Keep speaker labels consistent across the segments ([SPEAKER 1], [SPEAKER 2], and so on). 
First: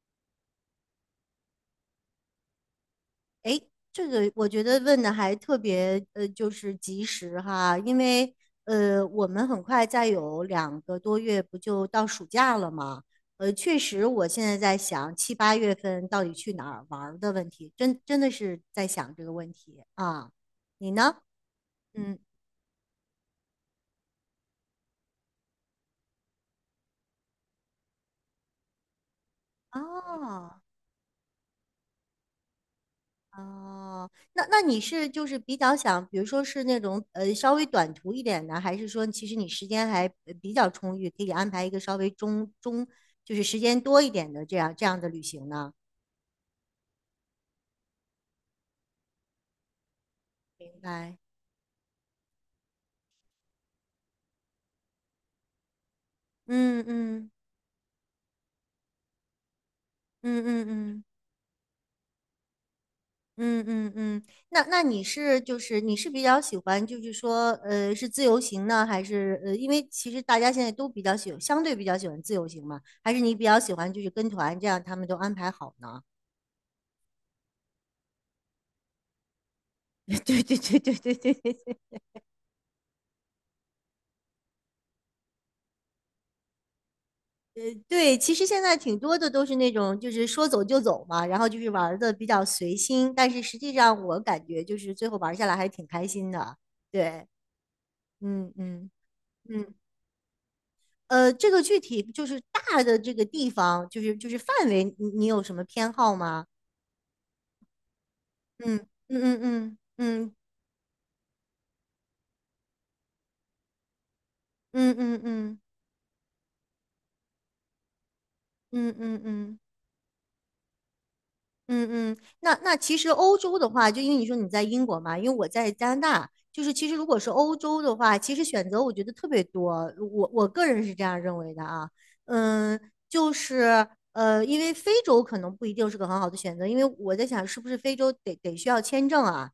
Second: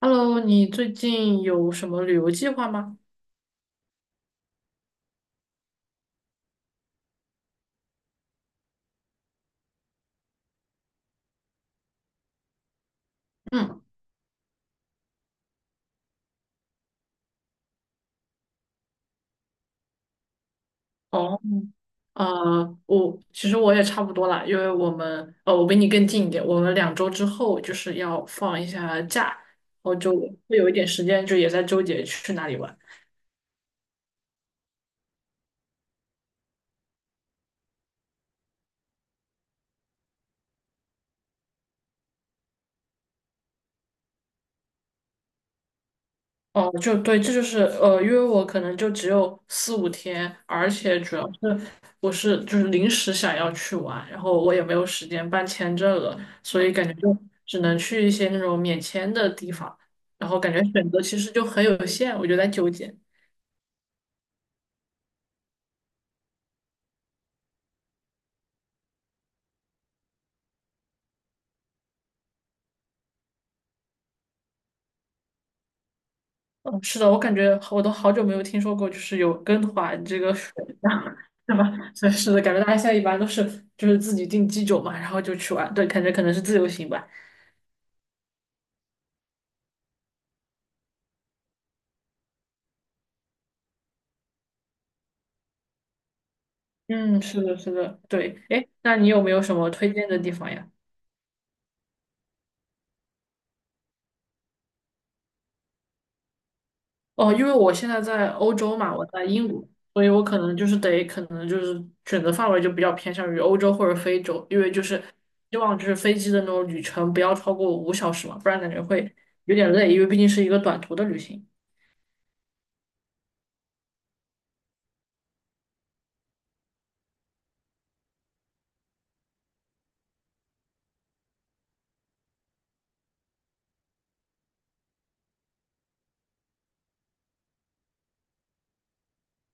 [SPEAKER 1] Hello，你最近有什么旅游计划吗？
[SPEAKER 2] 哎，这个我觉得问的还特别就是及时哈，因为我们很快再有两个多月不就到暑假了吗？确
[SPEAKER 1] 嗯。
[SPEAKER 2] 实，我现在在想七八月份到底去哪儿玩儿的问题，真的是在想这个问题啊。你呢？
[SPEAKER 1] 哦。
[SPEAKER 2] 嗯，
[SPEAKER 1] 我其实我也差不多啦，因为我们我比你更近一点，我们两周之后就是要放一下假，然后就会
[SPEAKER 2] 哦。
[SPEAKER 1] 有一点时间，就也在纠结去哪里玩。
[SPEAKER 2] 哦，那你是就是比较想，比如说是那种稍微短途一点的，还是说其实你时间还比较充裕，可以安排一个稍微就是时间多一点的这样的旅行呢？
[SPEAKER 1] 哦，就对，这就是因为我可能就只有4、5天，
[SPEAKER 2] 明
[SPEAKER 1] 而且主
[SPEAKER 2] 白。
[SPEAKER 1] 要是我是就是临时想要去玩，然后我也没有时间办签证了，所以
[SPEAKER 2] 嗯
[SPEAKER 1] 感觉就
[SPEAKER 2] 嗯
[SPEAKER 1] 只能去一些那种免签的地方，然后
[SPEAKER 2] 嗯
[SPEAKER 1] 感觉
[SPEAKER 2] 嗯
[SPEAKER 1] 选择
[SPEAKER 2] 嗯
[SPEAKER 1] 其实就很有限，我就在纠结。
[SPEAKER 2] 嗯嗯嗯，那你是就是你是比较喜欢就是说是自由行呢，还是因为其实大家现在都比较相对比较喜欢自由行嘛，还是你比较喜欢就是跟团这样他们都安排好呢？
[SPEAKER 1] 嗯，是的，我感觉我都好久没有听说过，就是有跟团 这个
[SPEAKER 2] 对
[SPEAKER 1] 选
[SPEAKER 2] 对对对对
[SPEAKER 1] 项，
[SPEAKER 2] 对对
[SPEAKER 1] 是吧？
[SPEAKER 2] 对，
[SPEAKER 1] 所以是的，感觉大家现在一般都是就是自己订机酒嘛，然后就去玩，对，感觉可能是自由行吧。
[SPEAKER 2] 对，其实现在挺多的都是那种，就是说走就走嘛，然后就是玩的比较随心，但是实际上我感觉就是最后玩下来还挺开心的。
[SPEAKER 1] 嗯，
[SPEAKER 2] 对，
[SPEAKER 1] 是的，是的，对。
[SPEAKER 2] 嗯
[SPEAKER 1] 哎，
[SPEAKER 2] 嗯。
[SPEAKER 1] 那你有没有什么
[SPEAKER 2] 嗯，
[SPEAKER 1] 推荐的地方呀？
[SPEAKER 2] 这个具体就是大的这个地方，就是就是范围，你有什么偏好吗？
[SPEAKER 1] 哦，因为我现在在欧洲
[SPEAKER 2] 嗯
[SPEAKER 1] 嘛，我在
[SPEAKER 2] 嗯
[SPEAKER 1] 英国，
[SPEAKER 2] 嗯
[SPEAKER 1] 所以我
[SPEAKER 2] 嗯
[SPEAKER 1] 可能就是得，可能就是选择范围就比较偏向于欧洲或者非洲，因为就
[SPEAKER 2] 嗯
[SPEAKER 1] 是
[SPEAKER 2] 嗯嗯
[SPEAKER 1] 希
[SPEAKER 2] 嗯
[SPEAKER 1] 望就是飞机的那种旅程不要超过5小时嘛，不然感觉
[SPEAKER 2] 嗯嗯
[SPEAKER 1] 会
[SPEAKER 2] 嗯嗯。嗯嗯
[SPEAKER 1] 有
[SPEAKER 2] 嗯
[SPEAKER 1] 点累，因为毕竟是一个短途的旅行。
[SPEAKER 2] 嗯嗯，那那其实欧洲的话，就因为你说你在英国嘛，因为我在加拿大，就是其实如果是欧洲的话，其实选择我觉得特别多，我个人是这样认为的啊，嗯，就是因为非洲可能不一定是个很好的选择，因为我在想是不是非洲得需要签证啊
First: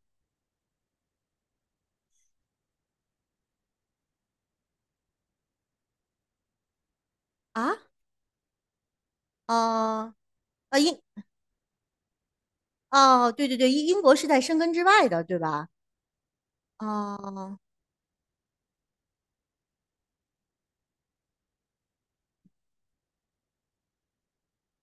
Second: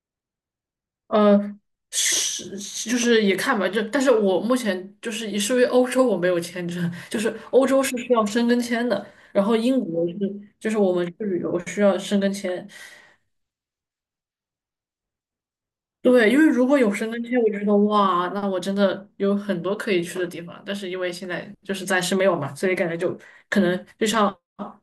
[SPEAKER 1] 呃，是就是也看吧，就但是我目前就是也是因为欧洲我没有签证，就是欧
[SPEAKER 2] 啊
[SPEAKER 1] 洲是需要申根签的，然后英国
[SPEAKER 2] 哦
[SPEAKER 1] 是就是
[SPEAKER 2] 啊
[SPEAKER 1] 我
[SPEAKER 2] 英
[SPEAKER 1] 们去旅游需要申根签，
[SPEAKER 2] 哦对对对，英国是在申根之外的，对吧？
[SPEAKER 1] 对，因为如果有申根签，我
[SPEAKER 2] 哦，
[SPEAKER 1] 就觉得哇，那我真的有很多可以去的地方。但是因为现在就是暂时没有嘛，所以感觉就可能就像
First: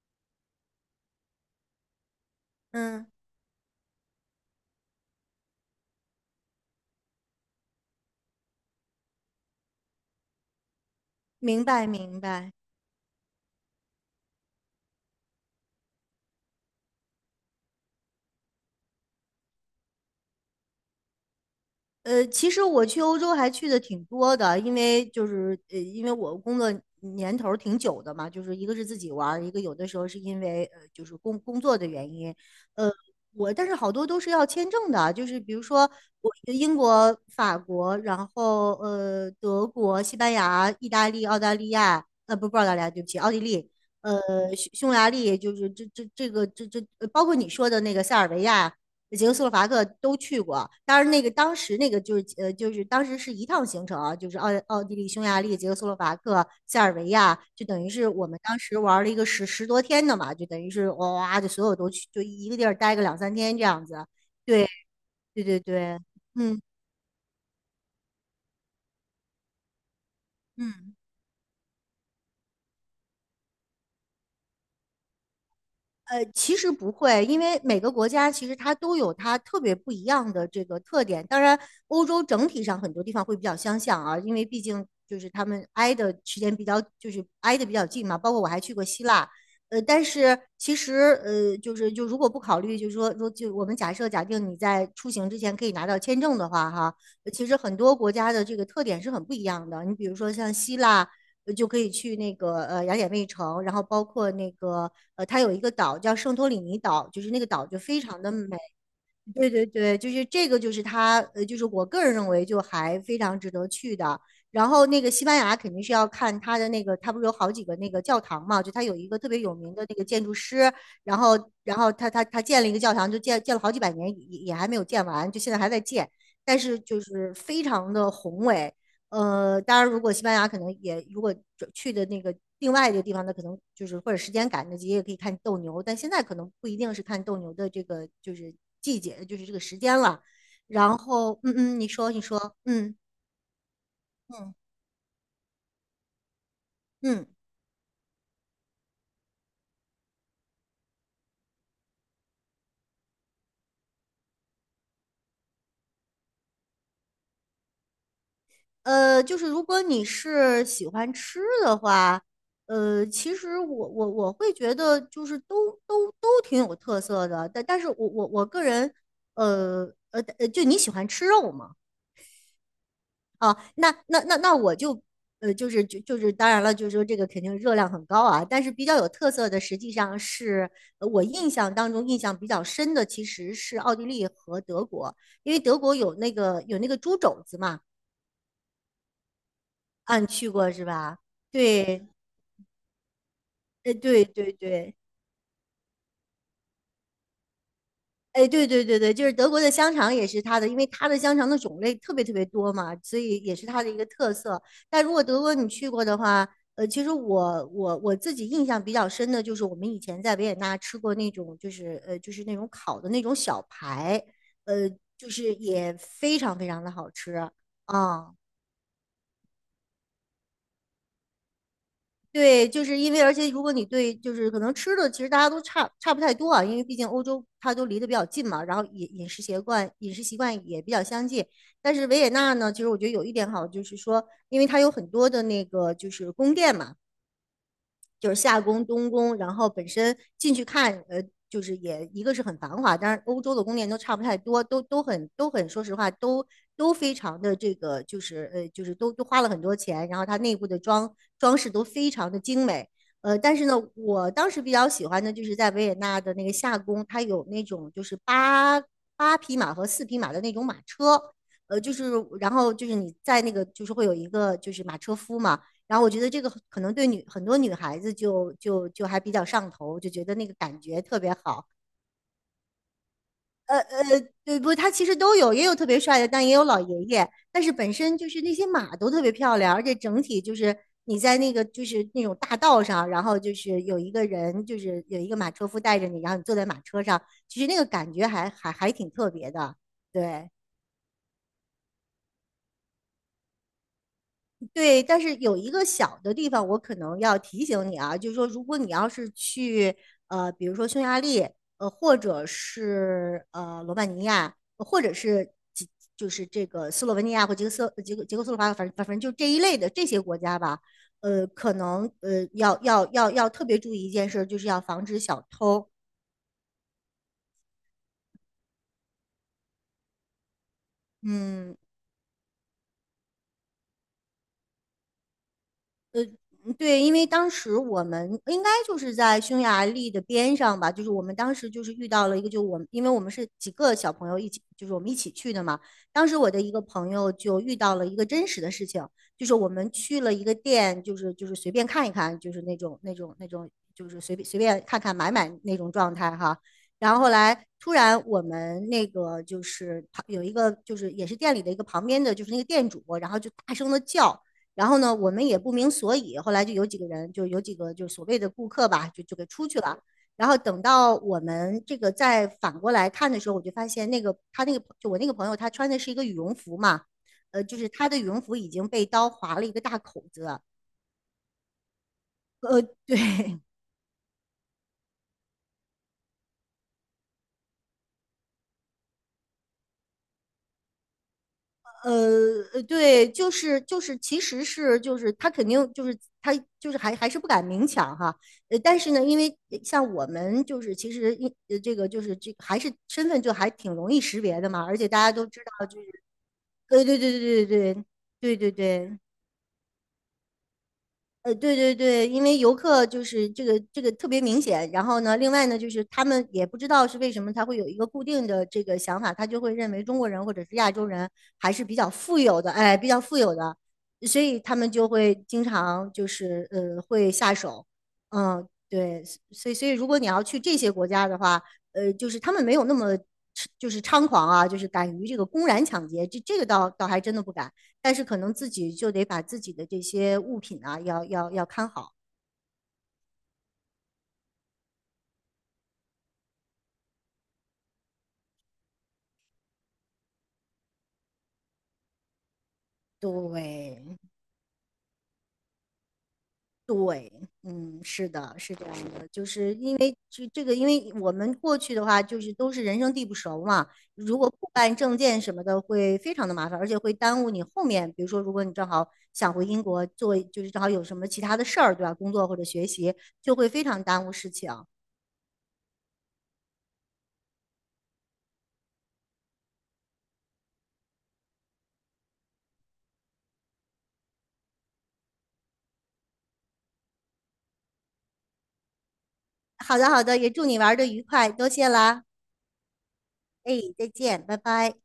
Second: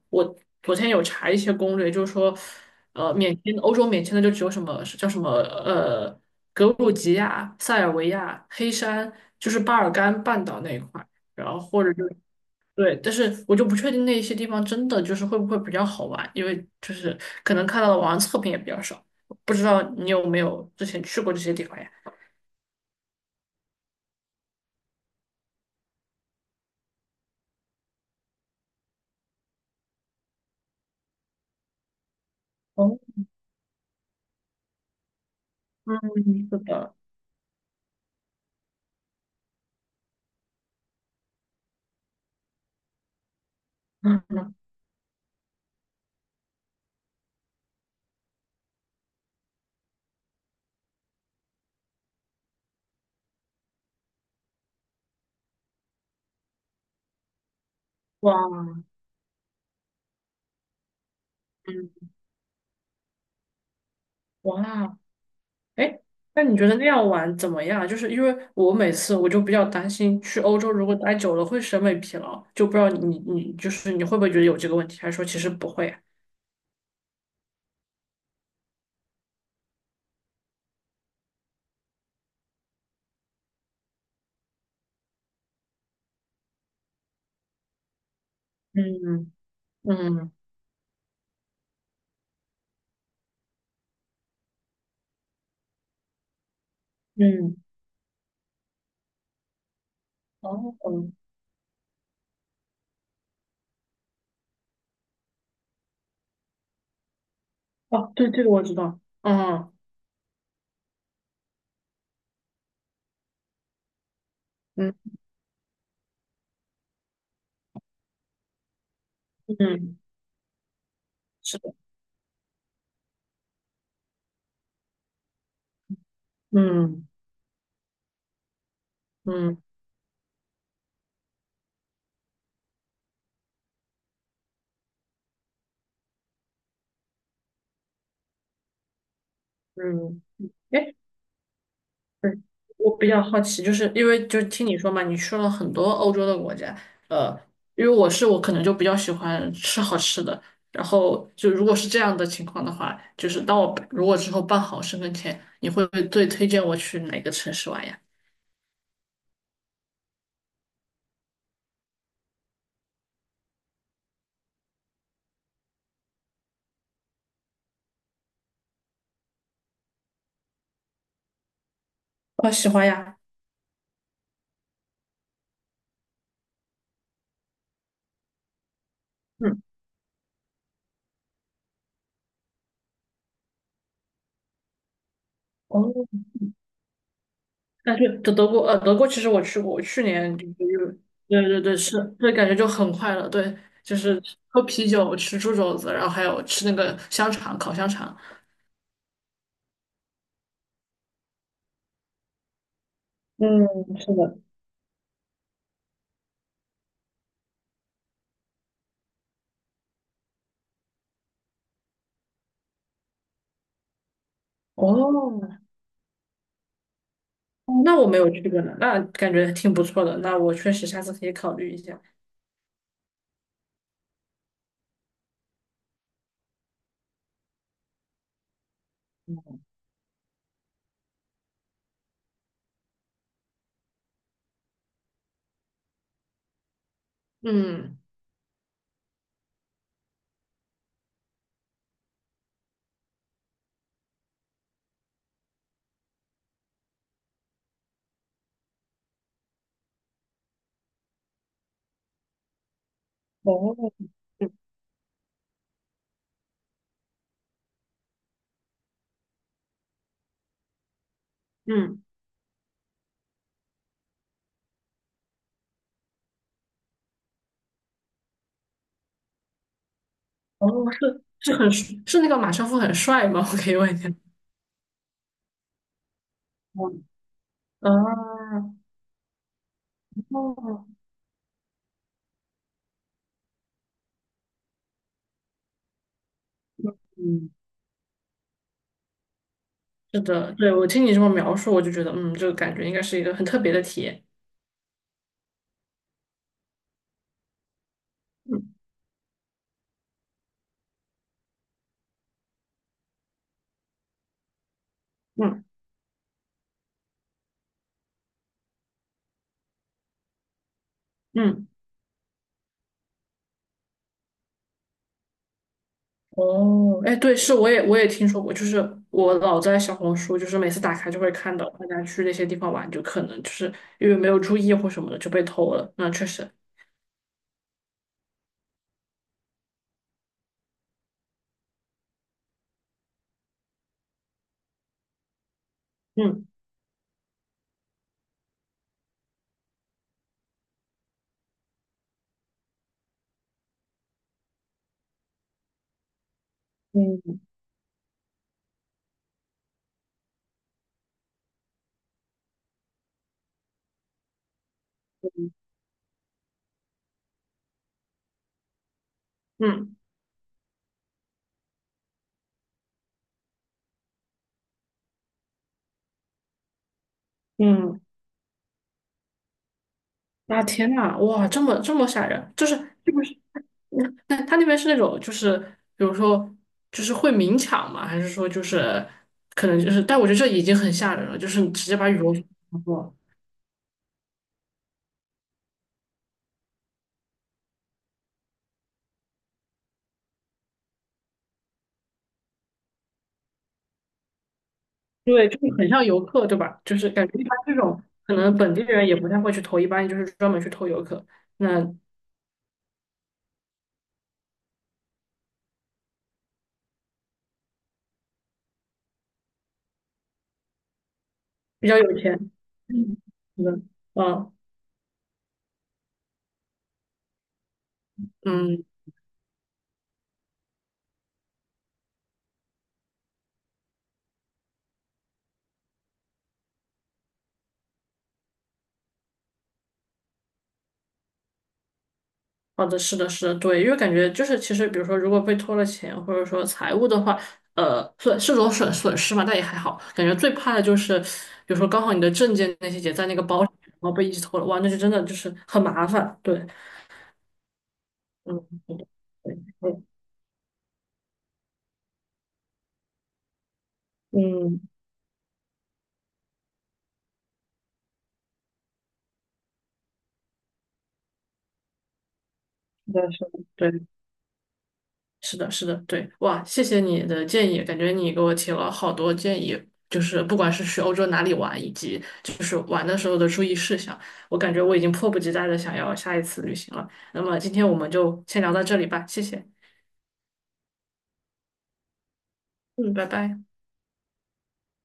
[SPEAKER 1] 我昨天有查一些攻略，就是说，
[SPEAKER 2] 嗯，
[SPEAKER 1] 免签欧洲免签的就只有什么叫什么格鲁吉亚、塞尔维亚、黑山，就是巴尔干半岛那一块，然后
[SPEAKER 2] 明
[SPEAKER 1] 或
[SPEAKER 2] 白
[SPEAKER 1] 者就
[SPEAKER 2] 明白。
[SPEAKER 1] 对，但是我就不确定那些地方真的就是会不会比较好玩，因为就是可能看到的网上测评也比较少，不知道你有没有之前去过这些地方呀？
[SPEAKER 2] 其实我去欧洲还去的挺多的，因为就是因为我工作年头儿挺久的嘛，就是一个是自己玩儿一个有的时候是因为就是工作的原因，呃，
[SPEAKER 1] 哦。
[SPEAKER 2] 我但是好多都是要签证的，就是比如说
[SPEAKER 1] 嗯。
[SPEAKER 2] 我
[SPEAKER 1] 是
[SPEAKER 2] 英
[SPEAKER 1] 的。
[SPEAKER 2] 国、法国，然后德国、西班牙、意大利、澳大利亚，呃不不澳大利亚，对不起，奥地利，呃
[SPEAKER 1] 嗯。
[SPEAKER 2] 匈牙利，就是这这这个这这呃包括你说的那个塞尔维亚。捷克斯洛伐克都去过。当然，那个当时那个就是就是当时是一趟行程啊，就是奥地利、匈牙利、捷克斯洛伐克、塞尔维亚，就等于是我
[SPEAKER 1] 哇。
[SPEAKER 2] 们当时玩了一个十多天的嘛，就等于是哇就所有都去，
[SPEAKER 1] 嗯。
[SPEAKER 2] 就一个地儿待个两三天这样子。对
[SPEAKER 1] 哇。
[SPEAKER 2] 对对对，
[SPEAKER 1] 哎，那你
[SPEAKER 2] 嗯
[SPEAKER 1] 觉得那样玩怎么样？就是因为我每次我就比较担心去欧洲如果
[SPEAKER 2] 嗯。
[SPEAKER 1] 待久了会审美疲劳，就不知道你你会不会觉得有这个问题，还是说其实不会啊？
[SPEAKER 2] 其实不会，因为每个国家其实它都有它特别不一样的这个特点。当然，欧洲整体上很多地方会比较相像啊，因为毕竟就是他们挨的时间比较，就是挨得比较近嘛。包括我还去过希腊，
[SPEAKER 1] 嗯
[SPEAKER 2] 但
[SPEAKER 1] 嗯
[SPEAKER 2] 是其实就是就如果不考虑，就是说就我们假定你在出行之前可以拿到签证的话，哈，其实
[SPEAKER 1] 嗯。
[SPEAKER 2] 很多国家的这个特点是很不一样的。你比如说像希
[SPEAKER 1] 哦。
[SPEAKER 2] 腊。
[SPEAKER 1] 嗯
[SPEAKER 2] 就可以去那个雅典卫城，然后包括那个它有一个岛叫圣托里尼岛，就是那个岛就非
[SPEAKER 1] 哦，
[SPEAKER 2] 常
[SPEAKER 1] 对，
[SPEAKER 2] 的
[SPEAKER 1] 这个
[SPEAKER 2] 美。
[SPEAKER 1] 我知道，
[SPEAKER 2] 对对
[SPEAKER 1] 嗯。
[SPEAKER 2] 对，就是这个，就是它就是我个人认为就还非常值得去的。然后
[SPEAKER 1] 嗯，
[SPEAKER 2] 那个西班牙肯定是要看它的那个，它不是有好几个那个教堂嘛？就它有一个特别有名的那
[SPEAKER 1] 嗯，
[SPEAKER 2] 个建筑师，然后
[SPEAKER 1] 是的，
[SPEAKER 2] 然后他建了一个教堂，就建了好几百年，也还没有建完，就现在还在建，但是就
[SPEAKER 1] 嗯
[SPEAKER 2] 是非常的宏伟。
[SPEAKER 1] 嗯
[SPEAKER 2] 当然，如果西班牙可能也如果去的那个另外一个地方，那可能就是或者时间赶得及，也可以看斗牛，但现在可能不一定是看斗牛的这个就是季节，就是这个时间了。
[SPEAKER 1] 嗯。哎。
[SPEAKER 2] 然后，嗯嗯，你说，你
[SPEAKER 1] 嗯。
[SPEAKER 2] 说，嗯
[SPEAKER 1] 我比较好奇，就是因为就
[SPEAKER 2] 嗯
[SPEAKER 1] 听你说嘛，你去了很多欧洲的国家，
[SPEAKER 2] 嗯，
[SPEAKER 1] 呃，因为我是我可能就比较喜欢吃好吃的，然后就如果是这样的情况的话，就是当我如果之后办好身份签，你会不会最推荐我去哪个城市玩呀？
[SPEAKER 2] 就是如果你是喜欢吃的话，其实我会觉得就是都挺有特色的，但是我个人，呃就你喜欢吃肉吗？
[SPEAKER 1] 我喜欢呀。
[SPEAKER 2] 哦，那我就，就是就是当然了，就是说这个肯定热量很高啊，但是比较有特色的，
[SPEAKER 1] 嗯。
[SPEAKER 2] 实际上是我印象当中印象比较深的，其实是奥地利和德国，因为德
[SPEAKER 1] 哦。
[SPEAKER 2] 国有那个猪肘子嘛，
[SPEAKER 1] 但是德国其实我去过，我去
[SPEAKER 2] 啊，你
[SPEAKER 1] 年就
[SPEAKER 2] 去过是
[SPEAKER 1] 是
[SPEAKER 2] 吧？
[SPEAKER 1] 对对对是，
[SPEAKER 2] 对，
[SPEAKER 1] 对感觉就很快乐，对，就是
[SPEAKER 2] 对对
[SPEAKER 1] 喝啤
[SPEAKER 2] 对。
[SPEAKER 1] 酒、吃猪肘子，然后还有吃那个香肠，烤香肠。
[SPEAKER 2] 哎，对对对对，就是德国的香肠也是它的，因为它的香肠的种类特别特别多嘛，所以也是
[SPEAKER 1] 嗯，
[SPEAKER 2] 它的一个
[SPEAKER 1] 是
[SPEAKER 2] 特
[SPEAKER 1] 的。
[SPEAKER 2] 色。但如果德国你去过的话，其实我自己印象比较深的就是我们以前在维也纳吃过那种，就是就是那种烤的那种小排，呃，就是
[SPEAKER 1] 哦，
[SPEAKER 2] 也非常非常的好吃
[SPEAKER 1] 那我没有
[SPEAKER 2] 啊。
[SPEAKER 1] 去过呢，那感觉挺不错的，那我确实下次可以考虑一下。
[SPEAKER 2] 对，就是因为，而且如果你对，就是可能吃的，其实大家都差不太多啊，因为毕竟欧洲它都离得比较近嘛，然后饮食习惯饮食习惯也比较相近。但是维也纳呢，其实我觉得有一点好，就是说，因为它有很多的那个就是宫殿嘛，
[SPEAKER 1] 嗯。
[SPEAKER 2] 就是夏宫、东宫，然后本身进去看，就是也一个是很繁华，当然欧洲的宫殿都差不太多，都很，说实话都非常的这个，就是就是都花了很多钱，然后它内部的装饰都非常的精美，但是呢，
[SPEAKER 1] 哦。
[SPEAKER 2] 我当
[SPEAKER 1] 嗯。
[SPEAKER 2] 时比较喜欢的就是在维也纳的那个夏宫，它有那种就是八匹马和四匹马的那种马车。就
[SPEAKER 1] 嗯。
[SPEAKER 2] 是，然后就是你在那个，就是会有一个就是马车夫嘛，然后我觉得这个可能对很多女孩子就还比较上头，就觉得那个
[SPEAKER 1] 哦，
[SPEAKER 2] 感觉特
[SPEAKER 1] 是
[SPEAKER 2] 别
[SPEAKER 1] 是
[SPEAKER 2] 好。
[SPEAKER 1] 很是那个马车夫很帅吗？我可以
[SPEAKER 2] 呃
[SPEAKER 1] 问一
[SPEAKER 2] 呃，
[SPEAKER 1] 下。
[SPEAKER 2] 对不？他其实都有，也有特别帅的，但也有老
[SPEAKER 1] 哦。
[SPEAKER 2] 爷爷。但是本身就是那
[SPEAKER 1] 啊。
[SPEAKER 2] 些马都特别漂亮，而且整体就是
[SPEAKER 1] 哦。
[SPEAKER 2] 你在那个就是那种大道上，然后就是有一个人，就是有一个马车夫带着你，然后你坐在马车上，
[SPEAKER 1] 嗯。
[SPEAKER 2] 其实那个感觉还挺特别的。
[SPEAKER 1] 是
[SPEAKER 2] 对，
[SPEAKER 1] 的，对，我听你这么描述，我就觉得，嗯，这个感觉应该是一个很特别的体验。
[SPEAKER 2] 对，但是有一个小的地方，我可能要提醒你啊，就是说，如
[SPEAKER 1] 嗯
[SPEAKER 2] 果你要是去比如说匈牙利，或者是罗马尼亚，或者是
[SPEAKER 1] 嗯
[SPEAKER 2] 就是这个斯洛文尼亚或捷克斯洛伐克，反正就这一类的这些国家吧，
[SPEAKER 1] 嗯。
[SPEAKER 2] 可能要特别注意一件事就是要防止小偷。
[SPEAKER 1] 哦，哎，对，是，我也听说过，就是我老在小红书，就是每次打开就会看到
[SPEAKER 2] 嗯，
[SPEAKER 1] 大家去那些地方玩，就可能就是因为没有注意或什么的就被偷了。那
[SPEAKER 2] 呃，
[SPEAKER 1] 确实。
[SPEAKER 2] 嗯对，因为当时我们应该就是在匈牙利的边上吧，就是我们当时就是遇到了一个，就我们因为我们是几个小朋友一起，就是我们一起去的嘛。当时我
[SPEAKER 1] 嗯
[SPEAKER 2] 的一个朋友就遇到了一个真实的事情，就是我们去了一个店，就是随便看一看，就是那种，就是随便看看买那种状态哈。然后后
[SPEAKER 1] 嗯
[SPEAKER 2] 来突然我们那个就是旁有一个就是也是店里的一个旁边的就是那个店主，然后就大声的叫。然后呢，我们也不明所以，后来就有几个人，就有几个就所谓的顾客吧，就给出去
[SPEAKER 1] 嗯
[SPEAKER 2] 了。然后等到我们这个再反过来看的时候，我就发现那个他那个就我那个朋友，他穿的是一个羽绒服嘛，就是
[SPEAKER 1] 嗯。
[SPEAKER 2] 他的羽绒服已经被刀划了一个大口子，
[SPEAKER 1] 啊，天呐，哇，这么这么吓人，就是是不是
[SPEAKER 2] 对，
[SPEAKER 1] 但他那边是那种，就是比如说，就是会明抢吗？还是说就是可能就是？但我觉得这已经很吓人了，就是你直接把羽绒服拿过，
[SPEAKER 2] 对，就是，其实是就是他肯定就是他就是还是不敢明抢哈，但是呢，因为像我们就是其实这个就是这还是身份就还挺容易识别的嘛，而且大家都
[SPEAKER 1] 对，就
[SPEAKER 2] 知
[SPEAKER 1] 是
[SPEAKER 2] 道
[SPEAKER 1] 很
[SPEAKER 2] 就
[SPEAKER 1] 像
[SPEAKER 2] 是，
[SPEAKER 1] 游客，对吧？就是
[SPEAKER 2] 对对
[SPEAKER 1] 感觉
[SPEAKER 2] 对
[SPEAKER 1] 一般
[SPEAKER 2] 对
[SPEAKER 1] 这
[SPEAKER 2] 对
[SPEAKER 1] 种可能
[SPEAKER 2] 对对
[SPEAKER 1] 本地人也
[SPEAKER 2] 对。
[SPEAKER 1] 不太会去偷，一般就是专门去偷游客。
[SPEAKER 2] 对
[SPEAKER 1] 那
[SPEAKER 2] 对对，因为游客就是这个这个特别明显，然后呢，另外呢，就是他们也不知道是为什么他会有一个固定的这个想法，他就会认为中国人或者是亚洲人还是
[SPEAKER 1] 比
[SPEAKER 2] 比
[SPEAKER 1] 较
[SPEAKER 2] 较
[SPEAKER 1] 有钱。
[SPEAKER 2] 富有的，哎，比
[SPEAKER 1] 嗯，
[SPEAKER 2] 较富有
[SPEAKER 1] 是
[SPEAKER 2] 的，
[SPEAKER 1] 的。
[SPEAKER 2] 所
[SPEAKER 1] 嗯
[SPEAKER 2] 以他们就会经常就是会下手，嗯，
[SPEAKER 1] 嗯。
[SPEAKER 2] 对，所以如果你要去这些国家的话，就是他们没有那么就是猖狂啊，就是敢于这个公然抢劫，这个倒还真的不敢。但是可能自己就得把自己的这些物品啊，要看好。
[SPEAKER 1] 好的，是的，是的，对，因为感觉就是，其实比如说，如果被拖了钱，或者说财务的话，损是种损失嘛，但也还好。感觉最怕的就是，比如说刚好你的证件那些也在那个
[SPEAKER 2] 对
[SPEAKER 1] 包里，然后被一起偷了，哇，那就真的就是很麻烦。对。
[SPEAKER 2] 对，嗯，是的，
[SPEAKER 1] 嗯，
[SPEAKER 2] 是这样
[SPEAKER 1] 是的
[SPEAKER 2] 的，就是
[SPEAKER 1] 对。
[SPEAKER 2] 因
[SPEAKER 1] 嗯
[SPEAKER 2] 为这个，因为我们过去的话，就是都是人生地不熟嘛，如
[SPEAKER 1] 对。
[SPEAKER 2] 果不
[SPEAKER 1] 嗯，
[SPEAKER 2] 办证件什么的，会非常的麻烦，而且会耽误你后面，比如说，如果你正好想回英国做，就是正好有什么其他的事儿，对吧？工作或者学
[SPEAKER 1] 是
[SPEAKER 2] 习，
[SPEAKER 1] 的是的
[SPEAKER 2] 就会非常
[SPEAKER 1] 对。
[SPEAKER 2] 耽误事情。
[SPEAKER 1] 是的，是的，对，哇，谢谢你的建议，感觉你给我提了好多建议，就是不管是去欧洲哪里玩，以及就是玩的时候的注意事项，我感觉我已经迫不及待的想要下一次旅行了。那么今天我们就先聊到这里吧，谢谢。
[SPEAKER 2] 好的，好的，也祝你玩的愉快，多谢啦，
[SPEAKER 1] 嗯，拜拜。
[SPEAKER 2] 哎，再见，拜拜。